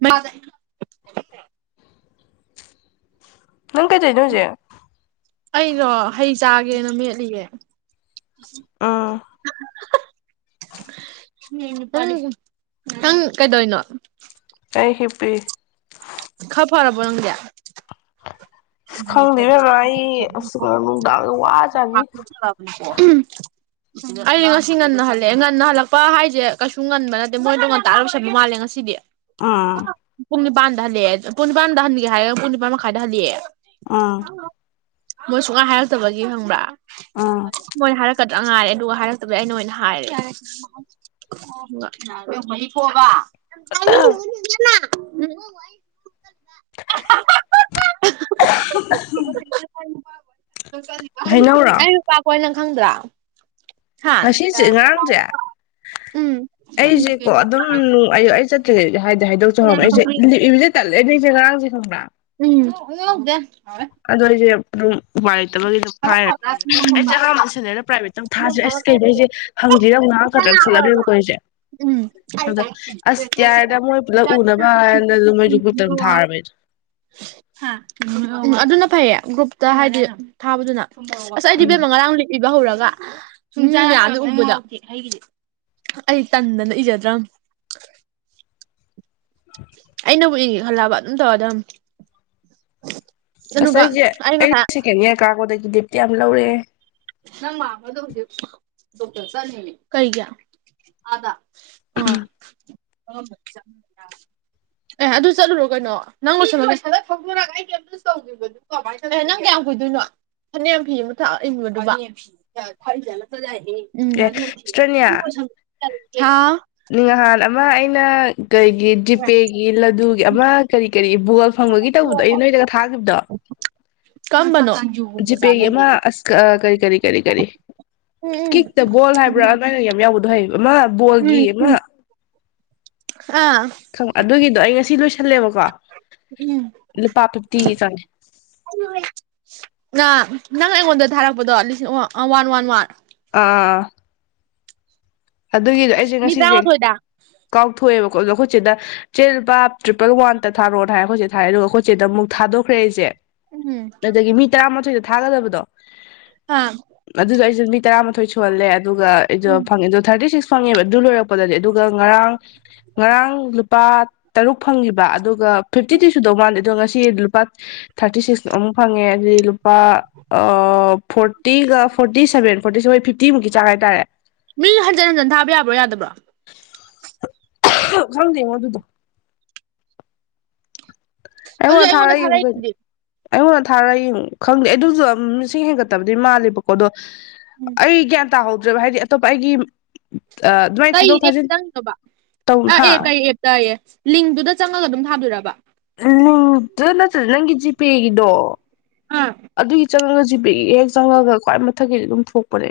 ꯃꯥ ꯅꯪ ꯀꯩꯗꫭꯏꯅꫭ ꯍꯧꯖꯤꯛ ꯑꯩꯗꯣ ꯍꯩ ꯆꯥꯒꯦꯅ ꯃꯦꯠꯂꯤꯌꯦ ꯎꯝ [inaudible] ꯅꯪ ꯀꯩꯗꫭꯏꯅꫭ ꯑꯩ ꯍꯤꯞ ꯄꯤꯌꯦ ꯈꯔ ꯐꯔꯕꫭ ꯅꯪꯗꯤ ꯑꯁ ꯈꯪꯗꯦ ꯏꯕꯦꯝꯃ ꯑꯩ ꯎꯍꯨꯝ ꯑꯁ ꯅꯨꯡꯗꯥꯡꯗ ꯋꯥꯖꯥꯠꯅꯤ ꯎ ꯉꯁꯤ ꯉꯟꯅ ꯍꯜꯂꯑꯦ ꯉꯟꯅ ꯍꯜꯂꯛꯄ ꯍꯥꯏꯁꯦ ꯀꯩꯁꯨ ꯉꯟꯕ ꯅꯠꯇꯦ ꯃꯣꯏꯗꯣ ꯉꯟꯇꯥ ꯂꫭꯏꯁꯟꯕ ꯃꯥꯜꯂꯦ ꯉꯁꯤꯗꯤ ꯑꯥ ꯄꯨꯡ‌ ꯅꯤꯄꯥꯟ ꯗꯍꯜꯂꯦ ꯄꯨꯡ ꯅꯤꯄꯥꯟꯗ ꯍꯟꯒꯦ ꯍꯥꯏꯔꯒ ꯄꯨꯡ ꯅꯤꯄꯥꯟ ꯃꯈꯥꯏꯗ ꯍꯜꯂꯦꯑꯦ ꯎꯝ ꯃꯣꯏ ꯁꯨꯡꯍꯥꯏ ꯍꯥꯏꯔꯛꯇꯕꯒꯤ ꯈꯪꯕ꯭ꯔꯥ ꯑꯥ ꯃꯣꯏ ꯍꯥꯏꯔꯛ ꯀꯗ꯭ꯔꯥ ꯉꯥꯏꯔꯦ ꯑꯗꯨꯒ ꯍꯥꯏꯔꯛꯇꯕꯗꯩ ꯑꯩꯅ ꯑꯣꯏꯅ ꯍꯥꯏꯔꯦ ꯑꯗꯨꯒ [unintelligible] ꯑ ꯍ ꯍ ꯍ ꯍ [inaudible] ꯍꯩꯅꯧꯔꯣ ꯑꯩ ꯅꯨꯄꯥ ꯀꫭꯏ ꯅꯪ ꯈꯪꯗ꯭ꯔꯥ ꯍꯥ ꯉꯁꯤꯁꯦ ꯉꯔꯥꯡꯁꯦ ꯎꯝ ꯌꯥ ꯍꯥꯏ ꯍꯥꯏꯗꯣꯛꯆ ꯍꯧꯔꯝꯃ ꯑꯩꯁꯦ ꯇꯜꯂꯦꯅꯦ ꯑꯩꯁꯦ ꯉꯔꯥꯡꯁꯦ ꯈꯪꯕ꯭ꯔꯥ ꯎꯝ ꯑꯗꯨ ꯂꯧꯗꯦ ꯑꯗꫭ ꯑꯩꯁꯦ ꯑꯗꯨꯝ ꯋꯥꯏ ꯑꯩꯁꯦ ꯑꯍꯥꯟꯕ ꯁꯦꯅ꯭ꯌꯔꯗ ꯄ꯭ꯔꯥꯏꯚꯦꯠꯇ ꯃꯨꯛ ꯊꯥꯥꯁꯤꯔ ꯑꯁ ꯀꯩꯅꫭ ꯑꯩꯁꯦ ꯍꯪꯗꯦꯅ ꯑꯃꯨꯛ ꯉꯥꯡꯉꯛꯀꯗ꯭ꯔꯥꯅ ꯈꯜꯂꯃꯦꯕꯀꯣ ꯑꯩꯁꯦ ꯑꯗ ꯑꯁ ꯌꯥꯔꯦꯗ ꯃꯣꯏ ꯄꯨꯂꯞ ꯎꯅꯕ ꯍꯥꯏꯅ ꯃꯣꯏꯗꯨ ꯎꯝ ꯒ꯭ꯔꯨꯞꯇ ꯑꯗꯨꯝ ꯊꯥꯔꯕ ꯑꯩꯖꯨ ꯎꯝ ꯑꯗꯨꯅ ꯐꯩꯌꯦ ꯒ꯭ꯔꯨꯞꯇ ꯍꯥꯏꯗꯤ ꯊꯥꯕꯗꯨꯅ ꯑꯁ ꯑꯩꯗꯤ ꯎꯝ ꯏꯕꯦꯝꯃ ꯉꯔꯥꯡ ꯂꯤꯞ ꯏꯕ ꯍꯧꯔ ꯁꯨꯡꯖ ꯎꯕꯗꯣ ꯑꯩ ꯇꯟꯗꯅ ꯏꯖꯗ꯭ꯔꯕ ꯑꯩꯅꯕꯨꯛ ꯏ ꯍꯜꯂꯕ ꯑꯗꯨꯝ ꯇꯧꯔ ꯑꯗꯨ ꯑꯁ ꯑꯩꯁꯦ ꯑꯩ ꯉꯁꯥꯏ ꯁꯩꯀꯦꯟ ꯌꯔ ꯀꯌꯥꯝ ꯂꯧꯔꯦ ꯅꯪ ꯃꯥꯒꯗ ꯗꯣꯛꯇꯔ ꯆꯇꯅꯤ ꯀꯩꯒꯤ ꯑꯗꯥ ꯎꯝ ꯑꯦ ꯑꯗꯨ ꯆꯠꯂꯨꯔꯣ ꯀꯩꯅꯣ ꯅꯪꯕꯨ ꯁꯗ ꯐꯗ ꯀꯩꯇꯧꯗꯣ ꯅꯪ ꯀꯌꯥꯝ ꯀꯨꯏꯗꯣꯏꯅꯣ ꯐꯅꯌꯥꯝ ꯐꯤ ꯑꯃ ꯊꯛꯏꯕꯅꯣ ꯈꯔ ꯆꯅꯏ [unintelligible] ꯑꯦ ꯎꯝꯗꯤ [unintelligible] ꯆꯌꯥ ꯅꯤꯡꯍꯥꯥꯟ ꯑꯃ ꯑꯩꯅ ꯀꯔꯤꯒꯤ ꯗꯤꯄꯦꯒꯤ ꯂꯗꯨꯒꯤ ꯑꯃ ꯀꯔꯤ ꯀꯔꯤ ꯕꯒꯣꯜ ꯐꯪꯕꯒꯤ ꯇꯧꯕꯗꯣ ꯑꯩ ꯅꯣꯏꯗꯒ ꯊꯥꯈꯤꯕꯗꯣ ꯀꯝꯕꯅꯣ ꯎꯝ ꯖꯤꯄꯦꯒꯤ ꯑꯃ ꯑꯁ ꯀꯔꯤ ꯀꯔꯤ ꯀꯔꯤ ꯀꯔꯤ ꯀꯤꯛꯇ ꯕꯣꯜ ꯎꯝ ꯍꯥꯏꯕ꯭ꯔꯥ ꯎꯝ ꯑꯗꯨꯃꯥꯏꯅ ꯌꯥꯝ ꯌꯥꯎꯕꯗꯣ ꯍꯌꯦꯡ ꯃꯥ ꯎꯝ ꯕꯣꯒꯤ ꯃꯥ ꯎꯝ ꯑꯥ ꯑꯗꯨꯒꯤꯗꯣ ꯑꯩ ꯉꯁꯤ ꯂꯣꯏꯁꯜꯂꯦꯕꯀꯣ ꯎꯝ ꯂꯨꯄꯥ ꯐꯤꯐꯇꯤꯒꯤ ꯆꯪꯉꯦ ꯅ ꯅꯪ ꯑꯩꯉꯣꯟꯗ ꯊꯥꯔꯛꯄꯗꯣ ꯂꯤꯁꯤꯡ ꯋꯥꯟ ꯋꯥꯟ ꯋꯥꯟ ꯑꯥ ꯑꯗꯨꯒꯤꯗꯣ ꯑꯩꯁꯦ ꯃꯤ ꯉꯁꯤꯁꯦ ꯇꯔꯥꯃꯥꯊꯣꯏꯗ ꯀꯥꯎꯊꯣꯛꯑꯦꯕ ꯑꯩꯈꯣꯏ ꯆꯦꯗ ꯆꯦꯂꯨꯄꯥ ꯇ꯭ꯔꯤꯄꯜ ꯋꯥꯟꯗ ꯊꯥꯔꯣꯅ ꯍꯥꯏꯔ ꯑꯩꯈꯣꯏꯁꯦ ꯊꯥꯔꯦ ꯑꯗꯨꯒ ꯑꯩꯈꯣꯏꯆꯁꯤꯗꯨꯛ ꯊꯥꯣꯛꯈ꯭ꯔꯦ ꯑꯩꯁꯦ ꯎꯝ ꯑꯗꯒꯤ ꯃꯤ ꯇꯔꯥꯃ ꯊꯥꯒꯗꯕꯗꯣ ꯑꯥ ꯑꯗꯨ ꯇꯁꯤ ꯇꯔꯥ ꯃꯥꯊꯣꯏ ꯁꯨꯍꯜꯂꯦ ꯑꯗꯨꯒ ꯑꯩꯗꯣ ꯎꯝ ꯐꯪꯉꯦꯗ ꯊꯥꯔꯇꯤ ꯁꯤꯛꯁ ꯐꯪꯉꯦꯕ ꯑꯗꯨ ꯂꯣꯏꯔꯛꯄꯗꯗꯤ ꯑꯗꯨꯒ ꯉꯔꯥꯡ ꯉꯔꯥꯡ ꯂꯨꯄꯥ ꯇꯔꯨꯛ ꯐꯪꯈꯤꯕ ꯑꯗꯨ ꯑꯗꯨꯒ ꯐꯤꯐꯇꯤ ꯊ ꯁꯨꯗꯧ ꯃꯥꯥꯟꯂꯦ ꯑꯗꯣ ꯉꯁꯤ ꯂꯨꯄꯥ ꯊꯥꯔꯇꯤ ꯁꯤꯛꯁ ꯑꯃꯨꯛ ꯐꯪꯉꯦ ꯑꯗꯨꯗꯤ ꯂꯨꯄꯥ ꯐꯣꯔꯇꯤꯒ ꯐꯣꯔꯇꯤ ꯁꯚꯦꯟ ꯐꯣꯔꯇꯤ ꯁꯦꯣꯏ ꯐꯤꯞꯇꯤꯃꯨꯛꯀꯤ ꯆꯥꯡ ꯍꯥꯏꯇꯥꯔꯦ ꯃꯤ ꯍꯟꯖꯤꯟ ꯍꯟꯖꯤꯟ ꯊꯥꯕ ꯌꯥꯕ꯭ꯔꯣ ꯌꯥꯗꯕ꯭ꯔꯣ ꯈꯪꯗꯦ ꯉꯣ ꯑꯗꯨꯗ ꯑꯗꯨꯗꯤ ꯑꯩꯉꯣꯟꯗ ꯉ ꯊꯥꯔꯚ ꯌꯦꯡꯒꯦ ꯀꯤꯅꯣ ꯊꯥꯔꯛꯏꯗꯨꯗꯤ ꯑꯩꯉꯣꯟꯗ ꯊꯥꯔꯒ ꯌꯦꯡꯉꯣ ꯈꯪꯗꯦ ꯑꯗꯨꯁꯨꯁꯤꯡ ꯍꯦꯟꯒꯠꯇꯕꯗꯤ ꯃꯥꯜꯂꯦꯕꯀꯣ ꯑꯗꯣ ꯎꯝ ꯑꯩꯒ ꯇꯥꯍꯧꯗ꯭ꯔꯕ ꯍꯥꯏꯗꯤ ꯑꯇꯣꯞꯄ ꯑꯩꯒꯤ ꯑꯗꯨꯃꯥꯏꯅ ꯀꯩ ꯊꯥꯗꯣꯛ ꯊꯥꯖꯤꯟ ꯑꯦꯞꯇꯪꯅꯣꯕ ꯇꯧ ꯑ ꯍꯥ ꯑꯦ ꯀꯩ ꯑꯦꯞꯇꯌꯦ ꯂꯤꯡꯇꯨꯗ ꯆꯪꯉꯒ ꯑꯗꯨꯝ ꯊꯥꯗꯔꯕ ꯅꯗꯨ ꯅꯠꯇ꯭ꯔꯗ ꯅꯪꯒꯤꯖꯤ ꯄꯦꯒꯤꯗꯣ ꯑꯥ ꯆꯪꯉꯒ ꯖꯤ ꯄꯦ ꯒꯤ ꯍꯦꯛ ꯆꯪꯉꯒ ꯈ꯭ꯋꯥꯏ ꯃꯊꯛꯀꯤꯗꯤ ꯑꯗꯨꯝ ꯊꯣꯛꯄꯅꯦ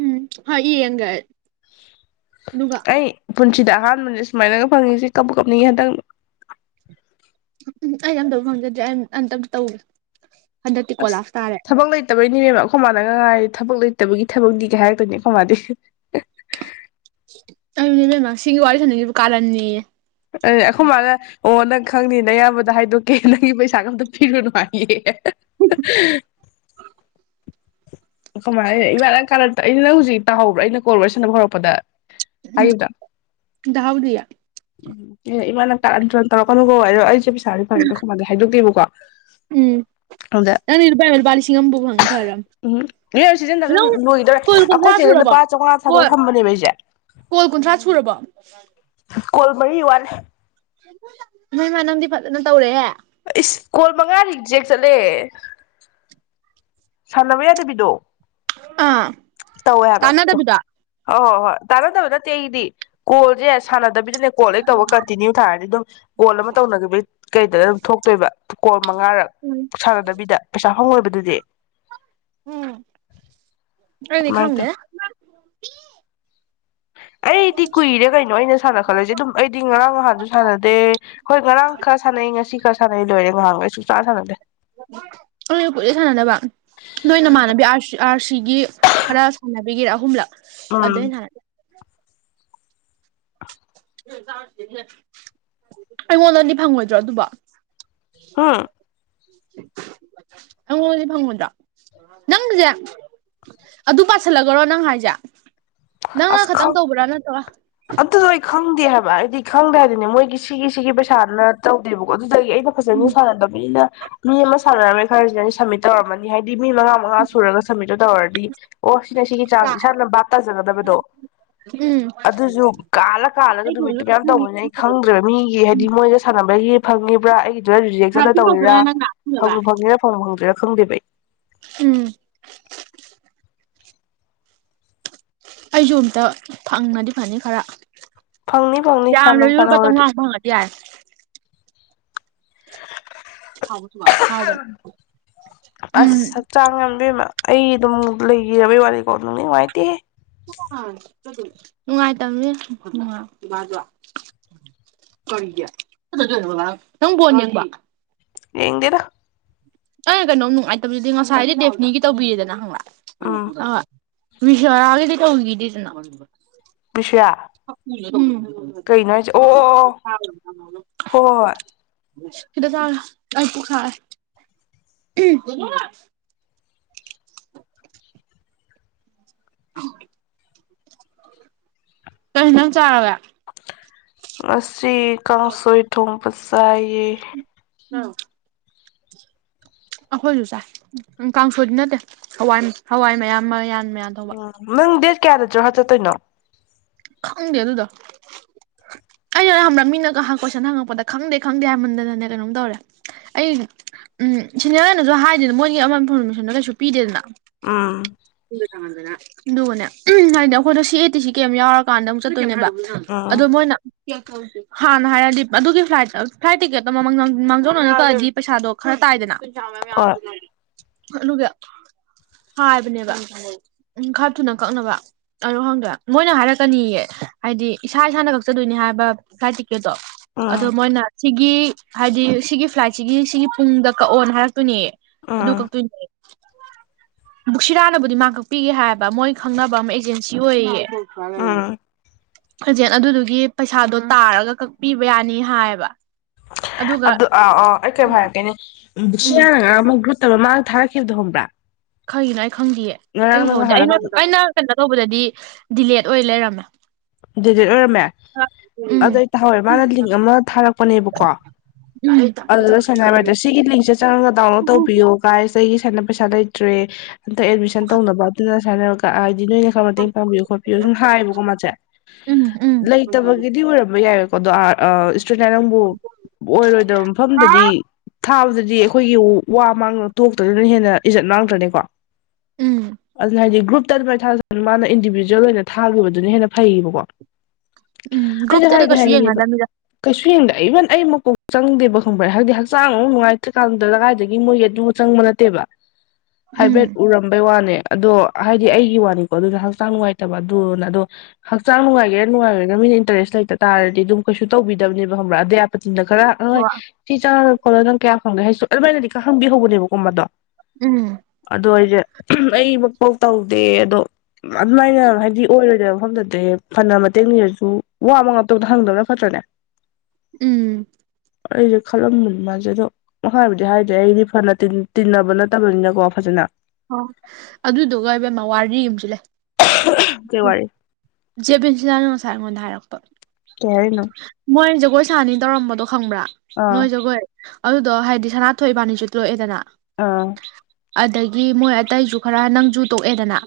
ꯎꯝ ꯍꯣꯏ ꯌꯦꯡꯒꯦ ꯑꯩ ꯑꯩ ꯄꯨꯟꯁꯤꯗ ꯑꯍꯥꯟꯕꯁꯦ ꯁꯨꯃꯥꯏꯅꯒ ꯐꯪꯉꯤꯁꯦ ꯀꯞꯄꯨ ꯀꯞꯅꯤꯡꯏ ꯍꯟꯗꯠ ꯎ ꯑꯩ ꯑꯃꯠꯇ ꯐꯪꯖꯗ꯭ꯔꯤ ꯑꯝꯇ ꯑꯝꯇ ꯇꯧꯒꯦ ꯍꯟꯗꯛꯇꯤ ꯑꯁ ꯀꯣꯂꯥꯞꯁ ꯇꯥꯔꯦ ꯊꯕꯛ ꯂꯩꯇꯕꯩꯅꯤ ꯏꯕꯦꯝꯃ ꯑꯩꯈꯣꯏ ꯃꯥꯥꯅ ꯒ ꯍꯦꯜꯥꯏꯅꯤ ꯊꯕꯛ ꯂꯩꯇꯕꯒꯤ ꯊꯕꯛꯗꯤ ꯀ ꯍꯥꯏꯔꯛꯇꯣꯏꯅꯦ ꯑꯩꯈꯣꯏ ꯃꯥꯗꯤ ꯑꯩ ꯁꯨꯅꯤ ꯏꯕꯦꯝꯃ ꯁꯤꯒꯤ ꯋꯥꯔꯤ ꯁꯥꯅꯕꯨ ꯀꯥꯔꯅꯤ ꯑꯦ ꯑꯩꯈꯣꯏ ꯃꯥꯅ ꯑꯣ ꯅꯪ ꯈꯪꯅꯤꯅꯦ ꯅꯌꯥꯝꯕꯗ ꯍꯥꯏꯗꯣꯛꯀꯦ ꯅꯪꯒꯤ ꯄꯩꯁꯥꯒ ꯑꯝꯇ ꯄꯤꯔꯨꯅꯨ ꯍꯥꯏꯌꯦ [unintelligible] ꯀꯃꯥꯏ ꯏꯃꯥ ꯀꯥꯟꯂꯛꯇ ꯑꯩꯅ ꯅꯪ ꯍꯧꯖꯤꯛ ꯇꯥꯍꯧꯕ꯭ꯔꯥ ꯑꯩꯅ ꯀꯣ ꯁꯥꯟꯅꯕ ꯍꯧꯔꯛꯄꯗ ꯍꯥꯏꯈꯤꯕꯗꯣ ꯎꯝ ꯇꯥꯍꯧꯗꯤꯌꯦ ꯎꯝ ꯑꯦ ꯏꯃꯥ ꯅꯪ ꯀꯥꯔꯟ ꯇꯨꯔꯟ ꯇꯧꯔꯛꯀꯅꯨꯀꯣ ꯑꯩꯁꯦ ꯄꯩꯁꯥ ꯁꯥꯔꯦ ꯐꯉꯦꯕ ꯑꯗꯣ ꯑꯩꯈꯣꯏ ꯃꯥ ꯗ ꯍꯥꯏꯗꯣꯛꯇꯦꯕꯀꯣ ꯎꯝ ꯑꯗꯨꯗ ꯅꯪꯗꯤ ꯂꯨꯄꯥ ꯂꯨꯄꯥ ꯂꯤꯁꯤꯡ ꯑꯃꯐꯥꯎ ꯐꯪꯉꯤ ꯐꯔꯕ ꯎꯝ ꯅ꯭ꯌꯨ ꯁꯤꯖꯤꯟꯅꯕꯗ ꯅꯪ ꯂꯣꯏꯗꯣꯔꯦ ꯀꯣꯜ ꯀꯨꯟꯊ꯭ꯔꯥ ꯑꯩꯈꯣꯏ ꯆꯦꯗ ꯁꯨꯔꯕꯣ ꯂꯨꯄꯥ ꯆꯥꯝꯃꯉꯥ ꯀꯣ ꯊꯥꯗꯣꯛ ꯊꯝꯕꯅꯦꯕ ꯑꯩꯁꯦ ꯀꯣꯜ ꯀꯨꯟꯊ꯭ꯔꯥ ꯁꯨꯔꯕꯣ ꯀꯣꯜꯃꯔꯤ ꯋꯥꯠꯂꯤ ꯅꯣꯏ ꯃꯥ ꯅꯪꯗꯤ ꯐꯖꯅ ꯇꯧꯔꯦꯍꯦ ꯏꯁꯀꯣꯜ ꯃꯉꯥ ꯔꯤꯛꯖꯦꯛ ꯆꯠꯂꯦ ꯁꯥꯟꯅꯕ ꯌꯥꯗꯕꯤꯗꯣ ꯑꯥ ꯇꯥꯟꯅꯗꯕꯤꯗ ꯑꯍꯣ ꯑꯍꯣꯏ ꯇꯥꯟꯅꯗꯕ ꯅꯠꯇꯦ ꯑꯩꯗꯤ ꯀꯣꯜꯁꯦ ꯁꯥꯟꯅ ꯁꯕꯤꯗꯅꯦ ꯀꯣꯜ ꯍꯦꯛ ꯇꯧꯕ ꯀꯟꯇꯤꯅ꯭ꯌꯨ ꯊꯥꯔꯅꯤ ꯑꯗꯨꯝ ꯀꯣꯜ ꯑꯃ ꯇꯧꯅꯈꯤꯕ ꯀꯩꯗ ꯑꯗꯨꯝ ꯊꯣꯛꯇꯣꯏꯕ ꯀꯣꯜ ꯃꯉꯥꯔꯛ ꯎꯝ ꯁꯥꯟꯅꯗꯕꯤꯗ ꯄꯩꯁꯥ ꯐꯪꯉꯣꯏꯕꯗꯨ [unintelligible] ꯎꯝ ꯑꯩꯗꯤ ꯑꯗꯨꯃꯥꯏꯅ ꯇꯧ ꯈꯪꯗꯦ [unintelligible] ꯑꯩꯗꯤ ꯀꯨꯏꯔꯦ ꯀꯩꯅꯣ ꯑꯩꯅ ꯁꯥꯟꯅ ꯈꯠꯂꯁꯦ ꯑꯗꯨꯝ ꯑꯩꯗꯤ ꯉꯔꯥꯡ ꯅꯍꯥꯟꯁꯨ ꯁꯥꯟꯅꯗꯦ ꯍꯣꯏ ꯉꯔꯥꯡ ꯈꯔ ꯁꯥꯟꯅꯩ ꯉꯁꯤ ꯈꯔ ꯁꯥꯟꯅꯩ ꯂꯣꯏꯔꯦ ꯉꯍꯥꯡꯈꯩꯁꯨ ꯁꯨꯛꯁꯥꯟ ꯁꯥꯅꯗꯦ ꯑꯩꯁꯨ ꯀꯨꯏꯔꯦ ꯁꯥꯟꯅꯗꯕ ꯅꯣꯏꯅꯃꯥꯟꯅꯕꯤ ꯑ ꯑꯥꯔ ꯁꯤꯒꯤ ꯈꯔ ꯁꯥꯟꯅꯕꯤꯒꯔꯥ ꯑꯍꯨꯝꯂꯛ ꯑꯗꯩ ꯎꯝ ꯍꯦꯟ ꯁꯥꯅꯗꯦ ꯑꯩꯉꯣꯟꯗꯗꯤ ꯐꯪꯉꯣꯏꯗ꯭ꯔꯣ ꯑꯗꯨꯕ ꯍꯥ ꯑꯩꯉꯣꯟꯁꯦ ꯐꯪꯉꯨꯗꯣ ꯅꯪꯁꯦ ꯑꯗꯨ ꯄꯥꯁꯤꯜꯂꯒꯔꯣ ꯅꯪ ꯍꯥꯏꯁꯦ ꯅꯪꯅ ꯑꯁ ꯈꯛꯇꯪ ꯈꯪ ꯇꯧꯕ꯭ꯔꯥ ꯅꯠꯇ꯭ꯔꯣ ꯑꯗꯨꯗꯣ ꯑꯩ ꯈꯪꯗꯦ ꯍꯥꯏꯕ ꯑꯩꯗꯤ ꯈꯪꯗ꯭ꯔ ꯍꯥꯏꯗꯤꯅꯦ ꯃꯣꯏꯒꯤ ꯁꯤꯒꯤ ꯁꯤꯒꯤ ꯄꯩꯁꯥꯅ ꯇꯧꯗꯦꯕꯀꯣ ꯑꯗꯨꯗꯒꯤ ꯑꯩꯅ ꯐꯖꯅ ꯁꯥꯟꯅꯗꯕꯅꯤꯅ ꯃꯤ ꯑꯃ ꯁꯥꯟꯅꯔꯝꯃꯦ ꯈꯔꯁꯤꯅ ꯑꯩꯅ ꯁꯝꯃꯤꯠ ꯇꯧꯔꯝꯃꯅꯤ ꯍꯥꯏ ꯃꯤ ꯃꯉꯥ ꯃꯉꯥ ꯁꯨꯔꯒ ꯁꯝꯃꯤꯠꯇꯣ ꯇꯧꯔꯗꯤ ꯑꯣ ꯁꯤꯅ ꯁꯤꯒꯤ ꯆꯥꯡ ꯏꯁꯥꯅ ꯕꯥ ꯗꯣ ꯎꯝ ꯑꯗꯨꯁꯨ ꯀꯥꯂ ꯀꯥꯂꯒ ꯅꯨꯃꯤꯠꯇꯨ ꯃꯌꯥꯝ ꯇꯧꯕꯅꯤꯅ ꯑꯩ ꯈꯪꯗ꯭ꯔꯦꯕ ꯃꯤꯒꯤ ꯍꯥꯏꯗꯤ ꯃꯣꯏꯒ ꯁꯥꯟꯅꯕ ꯃꯒꯤ ꯐꯪꯉꯤꯕ꯭ꯔꯥ ꯑꯩ ꯖꯦꯛ ꯆꯠꯂ ꯇꯧꯔꯤꯔꯥ ꯐꯪ ꯐꯪꯤꯔꯥ ꯐꯪ ꯐꯪꯗꯣꯏꯔ ꯐꯪꯗꯦꯩ ꯎꯝ ꯑꯩꯁꯨ ꯑꯝꯇ ꯊꯪꯅꯗꯤ ꯐꯅꯤ ꯈꯔ ꯐꯪꯅꯤ ꯐꯪꯅꯤ ꯌꯥꯗ ꯁꯥꯟꯅꯧ ꯌ ꯀ ꯇ ꯁꯥꯟꯅꯍꯧꯔꯗꯤ ꯇꯏ ꯍꯥꯎꯕꯅꯦ ꯎꯝ ꯑꯁ ꯍꯛꯆꯥꯡ ꯉꯝꯕꯤꯃ ꯑꯩ ꯑꯗꯨꯝ ꯂꯩꯈꯤ ꯔꯕꯤꯋꯥꯂꯤ ꯀꯣ ꯅꯪ ꯅꯤꯡꯉꯥꯏꯇꯦꯦ ꯅꯨꯡꯉꯥꯏꯇꯕꯅꯦ ꯅꯪ ꯣꯟ ꯌꯦꯕ ꯌꯦꯡ ꯀꯦꯔ ꯑꯪ ꯀꯩꯅꯣꯝ ꯅꯨꯡꯉꯥꯏꯇꯕꯗꯨꯗꯤ ꯉꯁꯥꯏꯗꯤ ꯗꯦꯐꯅꯤꯒꯤ ꯇꯧꯕꯤꯔꯦꯗꯅ ꯍꯪꯂꯛ ꯎꯝ ꯍ ꯃꯤꯁꯔꯒꯦꯗꯤ ꯆꯣꯡꯒꯗꯤꯗꯅ ꯕꯤꯁ꯭ꯌꯥ ꯎꯝ ꯀꯩꯅꯣ ꯍꯥꯏꯁꯦ ꯑꯣ ꯑꯣ ꯑꯣ ꯍꯣꯏ ꯍꯣꯏ ꯀꯗ ꯊ ꯑꯄꯨ ꯈꯥ ꯀꯩꯅꯅ ꯆꯔ ꯑꯁ ꯁ꯭ꯔꯤ ꯀꯥꯡꯁꯣꯏ ꯊꯨꯝ ꯀꯁꯥꯏ ꯑ ꯑꯩꯈꯣꯏꯁꯨ ꯆꯥꯏ ꯀꯥꯡꯁꯣꯏꯗꯤ ꯅꯠꯇꯦ ꯍꯋꯥ ꯍꯋꯥꯏ ꯃꯌꯥꯝ ꯃ ꯎ ꯃꯪ ꯀꯌꯥꯗ꯭ꯔꯣ ꯍꯥ ꯆ ꯇꯣꯏꯅꯣ ꯈꯪꯗꯦ ꯑꯗꯨꯗꯣ ꯑꯩꯅ ꯍ꯭ꯔ ꯃꯤꯅꯒ ꯀꯣꯏꯁꯟ ꯍꯪꯉꯛꯄꯗ ꯈꯪꯗꯦ ꯈꯪꯗꯦ ꯍꯥꯏꯃꯟꯗꯅꯅꯦ ꯀꯩꯅꯣꯝ ꯇꯧꯔꯦ ꯑꯩ ꯎꯝ ꯁꯤꯅꯤꯌꯔꯅꯁꯨ ꯍꯥꯏꯔꯤꯗ ꯃꯣꯏꯒꯤ ꯑꯃ ꯏꯟꯐꯣꯔꯃꯦꯁꯟꯗꯣ ꯀꯩꯁꯨ ꯄꯤꯗꯦꯗꯅ ꯏꯗꯗꯅꯦ ꯎꯝ ꯑꯗꯨꯒꯅꯦ ꯎ ꯍꯥꯏꯗꯤ ꯑꯩꯈꯣꯏꯗ ꯁꯤ ꯑꯦ ꯇꯤ ꯁꯤ ꯀꯩꯝ ꯌꯥꯎꯔꯛꯦ ꯀꯀꯥꯟꯗ ꯑꯃꯨꯛ ꯆꯠꯇꯣꯏꯅꯦꯕ ꯎꯝ ꯑꯗꯣ ꯃꯣꯏꯅ ꯍꯥꯟꯅ ꯍꯥꯏꯔꯗꯤ ꯑꯗꯨꯒꯤ ꯐ꯭ꯂꯥꯏꯠ ꯐ꯭ꯂꯥꯏꯠ ꯇꯤꯛꯀꯦꯠꯇꯣ ꯃꯥꯡꯖꯧꯅꯅ ꯀꯜꯂꯗꯤ ꯄꯩꯁꯥꯗꯣ ꯈꯔ ꯇꯥꯏꯗꯅ ꯍꯣꯏ ꯒꯨ ꯍꯥꯏꯕꯅꯦꯕ ꯎ ꯈꯔ ꯊꯨꯅ ꯀꯛꯅꯕ ꯑꯣ ꯈꯪꯗ꯭ꯔꯦ ꯃꯣꯏꯅ ꯍꯥꯏꯔꯛ ꯆꯅꯤꯌꯦ ꯍꯥꯏꯗꯤ ꯏꯁꯥ ꯏꯁꯥꯅ ꯀꯛꯆꯗꯣꯏꯅꯤ ꯍꯥꯏꯕꯥꯏ ꯀꯦꯗꯣ ꯑꯗꯣ ꯎꯝ ꯃꯣꯏꯅ ꯁꯤꯒꯤ ꯍꯥꯏꯗꯤ ꯁꯤꯒꯤ ꯐ꯭ꯂꯥꯏꯠꯁꯤꯒꯤ ꯁꯤꯒꯤ ꯄꯨꯡꯗ ꯀꯛꯑꯣꯅ ꯍꯥꯏꯔꯛ ꯀꯛꯇꯣꯏꯅꯦ ꯑꯗꯨ ꯎꯝ ꯀꯛꯇꯣꯏꯅꯦ ꯕꯨꯛꯁꯤꯔꯥꯅꯕꯨꯗꯤ ꯃꯥꯡ ꯀꯛꯄꯤꯒꯦ ꯍꯥꯏꯕ ꯃꯣꯏ ꯈꯪꯅꯕ ꯑꯃ ꯑꯦꯖꯦꯟꯁꯤ ꯑꯣꯏꯌꯦ ꯑꯗꯦ ꯎꯝ ꯐꯖꯦꯟ ꯑꯗꯨꯗꯨꯒꯤ ꯄꯩꯁꯥꯗꯣ ꯇꯥꯔꯒ ꯀꯛꯄꯤꯕ ꯌꯥꯅꯤ ꯍꯥꯏꯌꯦꯕ ꯑꯗꯨꯒ ꯑꯗꯨ ꯑꯥ ꯑꯥ ꯑꯩ ꯀꯩ ꯍꯥꯏꯔꯛꯒꯦꯅꯦ ꯎꯝ ꯌꯥ ꯃꯠꯇ ꯃꯥꯡ ꯊꯙꯔꯥ ꯈꯈꯤ ꯊꯣ꯭ꯔ ꯈꯩꯅ ꯈꯪꯗꯦꯌꯦ ꯑꯌꯨꯛ ꯍꯧꯥꯎꯗꯦ ꯑꯩꯅ ꯀꯩꯅꯣ ꯑꯩꯅ ꯀꯩꯅꯣ ꯇꯧꯕꯗꯗꯤ ꯗꯤꯂꯦꯠ ꯑꯣꯏ ꯂꯩꯔꯝꯃꯦ ꯗꯤꯂꯤꯠ ꯑꯣꯏꯔꯝꯃꯦ ꯎꯝ ꯑꯗꯨ ꯑꯩ ꯇꯍꯧꯋꯦ ꯃꯥꯅ ꯂꯤꯡ ꯑꯃ ꯊꯥꯔꯛꯄꯅꯦꯕꯀꯣ ꯎꯝ ꯑꯗꯨꯗ ꯁꯅ ꯍꯥꯏꯔꯕꯗ ꯁꯤꯒꯤ ꯂꯤꯡꯁꯦ ꯆꯪꯉꯒ ꯗꯥꯎꯟꯂꯣꯗ ꯇꯧꯕꯤꯌꯣ ꯥꯏꯁ ꯆꯩꯒꯤ ꯁꯅ ꯄꯩꯁꯥ ꯂꯩꯇ꯭ꯔꯦ ꯍꯟꯇ ꯑꯦꯗꯃꯤꯁꯟ ꯇꯧꯅꯕ ꯑꯗꯨꯅ ꯁꯅ ꯀꯥꯏ ꯍꯥꯏꯗꯤ ꯅꯣꯏꯅ ꯈꯔ ꯃꯇꯦꯡ ꯄꯥꯡꯕꯤꯌꯣ ꯈꯣꯠꯄꯤꯌꯣ ꯁꯨꯝ ꯍꯥꯏꯌꯦꯕꯀꯣ ꯃꯥꯁꯦ ꯎꯝ ꯎꯝ ꯂꯩꯇꯕꯒꯤꯗꯤ ꯑꯣꯏꯔꯝꯝꯕ ꯌꯥꯔꯦꯀꯣꯣ ꯁ ꯅꯪꯕꯨ ꯑꯣꯏꯔꯣꯏꯗꯕ ꯃꯐꯝꯗꯗꯤ ꯊꯥꯕꯗꯗꯤ ꯑꯩꯈꯣꯏꯒꯤ ꯋꯥ ꯃꯥꯡ ꯊꯣꯛꯇ꯭ꯔꯗꯅ ꯍꯦꯟꯅ ꯏꯖꯠ ꯃꯥꯡꯗ꯭ꯔꯅꯤꯀꯣ ꯎꯝ ꯑꯗꯨꯅ ꯭ꯔꯨꯨꯞ ꯇ ꯑꯗꯨ ꯃꯥꯏ ꯊꯥꯅ ꯃꯥꯅ ꯏꯟꯗꯤꯕꯤꯖꯨꯋꯦꯜ ꯑꯣꯏꯅ ꯊꯥꯈꯤꯕꯗꯨꯅ ꯍꯦꯟꯅ ꯐꯩꯌꯦꯕꯀꯣ ꯎꯝ ꯭ꯔꯨꯨꯞ ꯇꯔꯦ ꯀꯁꯨ ꯌꯦꯡꯉꯗꯃꯤꯗꯥ ꯐꯐꯦꯡꯗ ꯏꯚꯟ ꯑꯩ ꯃꯀꯣꯛ ꯆꯪꯗꯦꯕ ꯈꯨꯝꯕꯔꯦ ꯍꯥꯏꯗꯤ ꯍꯛꯆꯥꯡ ꯑꯃ ꯅꯨꯡꯉꯥꯏꯇ꯭ꯔꯀꯥꯟꯗꯨꯗ ꯂꯗꯥꯏꯗꯒꯤ ꯃꯣꯏꯒꯤ ꯑꯗꯨ ꯆꯪꯕ ꯅꯠꯇꯦꯕ ꯎꯝ ꯍꯥꯏꯕ꯭ꯔꯦꯠ ꯎꯔꯝꯕꯩ ꯋꯥꯅꯦ ꯑꯗꯣ ꯍꯥꯏꯗꯤ ꯑꯩꯒꯤ ꯋꯥꯅꯤꯀꯣ ꯑꯗꯨꯅ ꯍꯛꯆꯥꯡ ꯅꯨꯡꯉꯥꯏꯇꯕ ꯑꯗꯨꯅ ꯑꯗꯣ ꯍꯛꯆꯥꯡ ꯅꯨꯡꯉꯥꯏꯒꯦꯔꯥꯅꯨꯡꯉꯥꯏꯦꯥ ꯃꯤꯅ ꯏꯟꯇꯔꯦꯁ ꯂꯩꯇ ꯇꯥꯔꯗꯤ ꯑꯗꯨꯝ ꯀꯩꯁꯨ ꯇꯧꯕꯤꯗꯕꯅꯦ ꯍꯪꯕ꯭ꯔꯥ ꯑꯗ ꯅ ꯈꯔꯣꯏ ꯊꯤ ꯆ ꯍꯅ ꯅꯪ ꯀꯌꯥ ꯐꯪꯒꯦ ꯍꯥꯏꯁꯨ ꯑꯗꯨꯃꯥꯏꯅꯗꯤ ꯈ ꯍꯪꯕꯤꯍꯧꯕꯅꯦꯕꯀꯨꯝꯕꯗꯣ ꯎꯝ ꯑꯗꯨꯗ ꯑꯣꯏꯗꯤꯦ ꯑꯩꯃꯛꯐꯧ ꯇꯧꯗꯦ ꯑꯗꯣ ꯑꯗꯨꯃꯥꯏꯅ ꯍꯥꯏꯗꯤ ꯑꯣꯏꯔꯣꯏꯗꯣꯏꯕ ꯃꯐꯝꯗꯗꯤ ꯑꯗ ꯐꯅ ꯃꯇꯦꯡꯅꯤꯔꯁꯨ ꯋꯥ ꯃ ꯉꯇꯧꯗ ꯍꯪꯗꯕ꯭ꯔꯥ ꯐꯠꯇ꯭ꯔꯅꯦ ꯎꯝ ꯑꯩꯁꯦ ꯈꯜꯂꯝꯕꯅꯤ ꯃꯥꯜꯁꯦ ꯑꯗꯣ ꯃꯈ ꯍꯥꯏꯕꯨꯗꯤ ꯍꯥꯏꯗ꯭ꯔꯦ ꯑꯩꯗꯤ ꯐꯅ ꯇꯤꯟꯅꯕ ꯅꯠꯇꯕꯅꯤꯅꯀꯣ ꯐꯖꯅ ꯍ ꯑꯗꯨꯗꯨꯒ ꯏꯕꯦꯝ ꯃꯋꯥꯔꯗꯤ ꯌꯨꯝꯁꯤꯜ ꯂꯩ ꯀꯩ ꯋꯥꯔꯤ ꯖꯦꯕꯤꯟꯁꯤꯅꯥꯅ ꯉꯁꯥꯏ ꯑꯩꯉꯣꯟꯗ ꯍꯥꯏꯔꯛꯄ ꯀꯔꯤꯅ ꯃꯣꯏ ꯖꯒꯣꯏ ꯁꯥꯅꯤ ꯇꯧꯔꯝꯕꯗꯣ ꯈꯪꯕ꯭ꯔꯥ ꯑꯥ ꯅꯣꯏ ꯖꯒꯣꯏ ꯑꯗꯨꯗꯣ ꯍꯥꯏꯗꯤ ꯁꯅꯥ ꯊꯣꯛꯏꯕꯥꯅꯤꯁꯨ ꯂꯣꯛꯑꯦꯗꯅ ꯑ ꯑꯗꯒꯤ ꯃꯣꯏ ꯑꯇꯩꯁꯨ ꯈꯔ ꯅꯪꯁꯨ ꯇꯣꯛꯑꯦꯗꯅ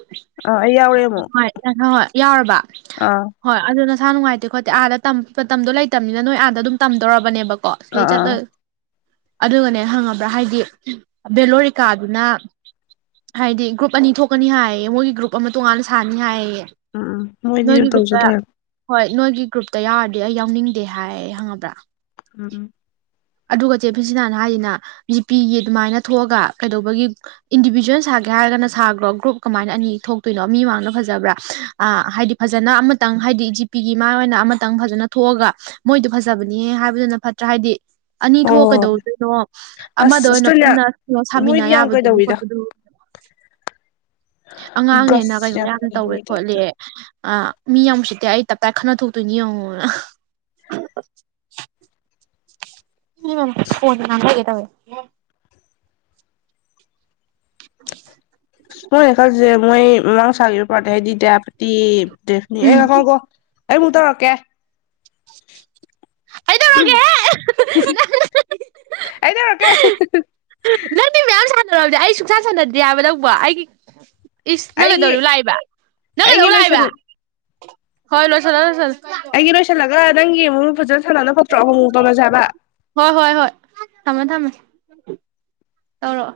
ꯑꯥ ꯑꯩ ꯌꯥꯎꯔꯦ ꯑꯃꯨꯛ ꯍꯣꯏ ꯍ ꯍꯣꯏ ꯌꯥꯎꯔꯕ ꯑꯥ ꯍꯣꯏ ꯑꯗꯨꯅ ꯃꯁꯥ ꯅꯨꯡꯉꯥꯏꯇꯦ ꯈꯣꯠꯇꯦ ꯑꯥꯗ ꯇ ꯃꯇꯝꯗꯣ ꯂꯩꯇꯕꯅꯤꯅ ꯅꯣꯏ ꯑꯥꯗ ꯑꯗꯨꯝ ꯇꯝꯗꯣꯔꯔꯕꯅꯦꯕꯣ ꯀꯣꯁꯂꯦ ꯑꯥ ꯑꯥ ꯆꯗ ꯑꯗꯨꯒꯅꯦ ꯍꯪꯉꯕ꯭ꯔꯥ ꯍꯥꯏꯗꯤ ꯕꯦꯂꯣꯔꯤꯀꯥꯗꯨꯅ ꯍꯥꯏꯗꯤ ꯒ꯭ꯔꯨꯞ ꯑꯅꯤ ꯊꯣꯛꯀꯅꯤ ꯍꯥꯏꯌꯦ ꯃꯣꯏꯒꯤ ꯒ꯭ꯔꯨꯞ ꯑꯃ ꯇꯣꯉꯥꯟꯅ ꯁꯥꯅꯤ ꯍꯥꯏꯌꯦ ꯎꯝ ꯃꯣꯏꯗꯤꯁꯨ ꯅꯣꯏꯒꯤ ꯇꯧꯁꯨ ꯒ꯭ꯔꯨꯞꯇ ꯇꯔ ꯍꯣꯏ ꯅꯣꯏꯒꯤ ꯒ꯭ꯔꯨꯞꯇ ꯌꯥꯎꯔꯗꯤ ꯑꯩ ꯌꯥꯎꯅꯤꯡꯗꯦ ꯍꯥꯏ ꯍꯪꯉꯕ꯭ꯔꯥ ꯎꯝ ꯑꯗꯨꯒ ꯆꯦꯐꯤꯁꯤꯅꯥꯅ ꯍꯥꯏꯁꯤꯅ ꯖꯤꯄꯤꯒꯤ ꯑꯗꯨꯃꯥꯏꯅ ꯊꯣꯛꯑꯒ ꯀꯩꯗꯧꯕꯒꯤ ꯏꯟꯗꯤꯕꯤꯖꯨꯋꯦꯜ ꯁꯥꯒꯦ ꯍꯥꯏꯔꯒꯅ ꯁꯥꯈ꯭ꯔꯣ ꯒ꯭ꯔꯨꯞ ꯀꯃꯥꯏꯅ ꯑꯅꯤ ꯊꯣꯛꯇꯣꯏꯅꯣ ꯃꯤ ꯃꯅ ꯐꯖꯕ꯭ꯔꯥ ꯍꯥꯏꯗꯤ ꯐꯖꯅ ꯑꯃꯇꯪ ꯍꯥꯏꯗꯤ ꯖꯤꯄꯤꯒꯤ ꯃꯥ ꯑꯣꯏꯅ ꯑꯃꯇꯪ ꯐꯖꯅ ꯊꯣꯛꯑꯒ ꯃꯣꯏꯗꯣ ꯐꯖꯕꯅꯤꯍ ꯍꯥꯏꯕꯗꯨꯅ ꯐꯠꯇ꯭ꯔꯥ ꯍꯥꯏꯕꯗꯤ ꯑꯅꯤ ꯍꯣꯏ ꯍꯣꯏ ꯍꯣꯏ ꯊꯣꯛꯀꯗꯧꯗꯣꯏꯅꯣ ꯑꯁ ꯑꯃꯗ ꯑꯣꯏꯅ ꯑꯁꯇ꯭ꯔꯦꯂꯤꯌꯥ ꯄꯨꯟꯅ ꯀ ꯁꯥꯃꯤꯟꯅ ꯃꯣꯏꯗꯤ ꯌꯥꯝ ꯌꯥꯕꯗꯨꯒꯤ ꯀꯩꯗꯧꯋꯤꯗ ꯈꯣꯠꯄꯗꯨ ꯑꯉꯥꯡꯅꯦꯅ ꯒꯁ ꯀꯩꯅꯣ ꯌꯥꯝ ꯇꯧꯋꯦ ꯂꯩꯕꯅꯤ ꯈꯣꯠꯂ ꯇꯥꯏꯞꯇ ꯑ ꯃꯤ ꯌꯥꯝꯁꯤꯠꯇꯦ ꯑꯩ ꯇꯞꯄꯥꯛꯥꯏ ꯈꯠꯟꯅ ꯊꯣꯛꯇꯣꯏꯅꯤ ꯌꯦꯡꯉꯨ ꯐꯣꯟ ꯀꯦꯇꯕꯦ ꯃꯣꯏ ꯑꯦꯀꯥꯦ ꯃꯣꯏ ꯃ ꯊꯒ ꯄꯔ ꯊꯦꯗꯤ ꯗꯌꯥ ꯄꯥ ꯗꯅꯤ ꯑꯦ ꯅꯈ ꯀꯣ ꯑꯩ ꯑꯃꯨꯛ ꯇꯧꯔꯛꯀꯦ ꯀꯩꯗꯧꯔꯒꯦꯍꯦ ꯑꯩ ꯇꯧꯔꯛꯀꯦ ꯁꯥꯟꯅꯔꯕꯗꯤꯦ ꯑꯩ ꯁꯨꯡꯁꯥ ꯁꯥꯟꯅꯗꯦ ꯍꯥꯏꯕ ꯇꯧꯕ ꯑꯩꯒꯤ ꯏꯁ ꯑꯩꯒꯤ ꯅꯪꯒꯗꯧꯔꯤ ꯂꯥꯛꯏꯕ ꯑꯩꯒꯤ ꯅꯪꯒꯗꯧ ꯂꯣꯏꯁꯟ ꯂꯥꯛꯏꯕ ꯍꯣꯏ ꯂꯣꯏ ꯆꯜ ꯂ ꯂ ꯆ ꯑꯩꯒꯤ ꯏ ꯔꯣꯁꯂꯒ ꯪꯒ ꯃ ꯄꯨꯖꯠ ꯁꯅꯅ ꯄꯠꯇ꯭ꯔ ꯍꯣꯡ ꯇꯅꯖꯕ ꯇꯧꯔꯛꯑꯣ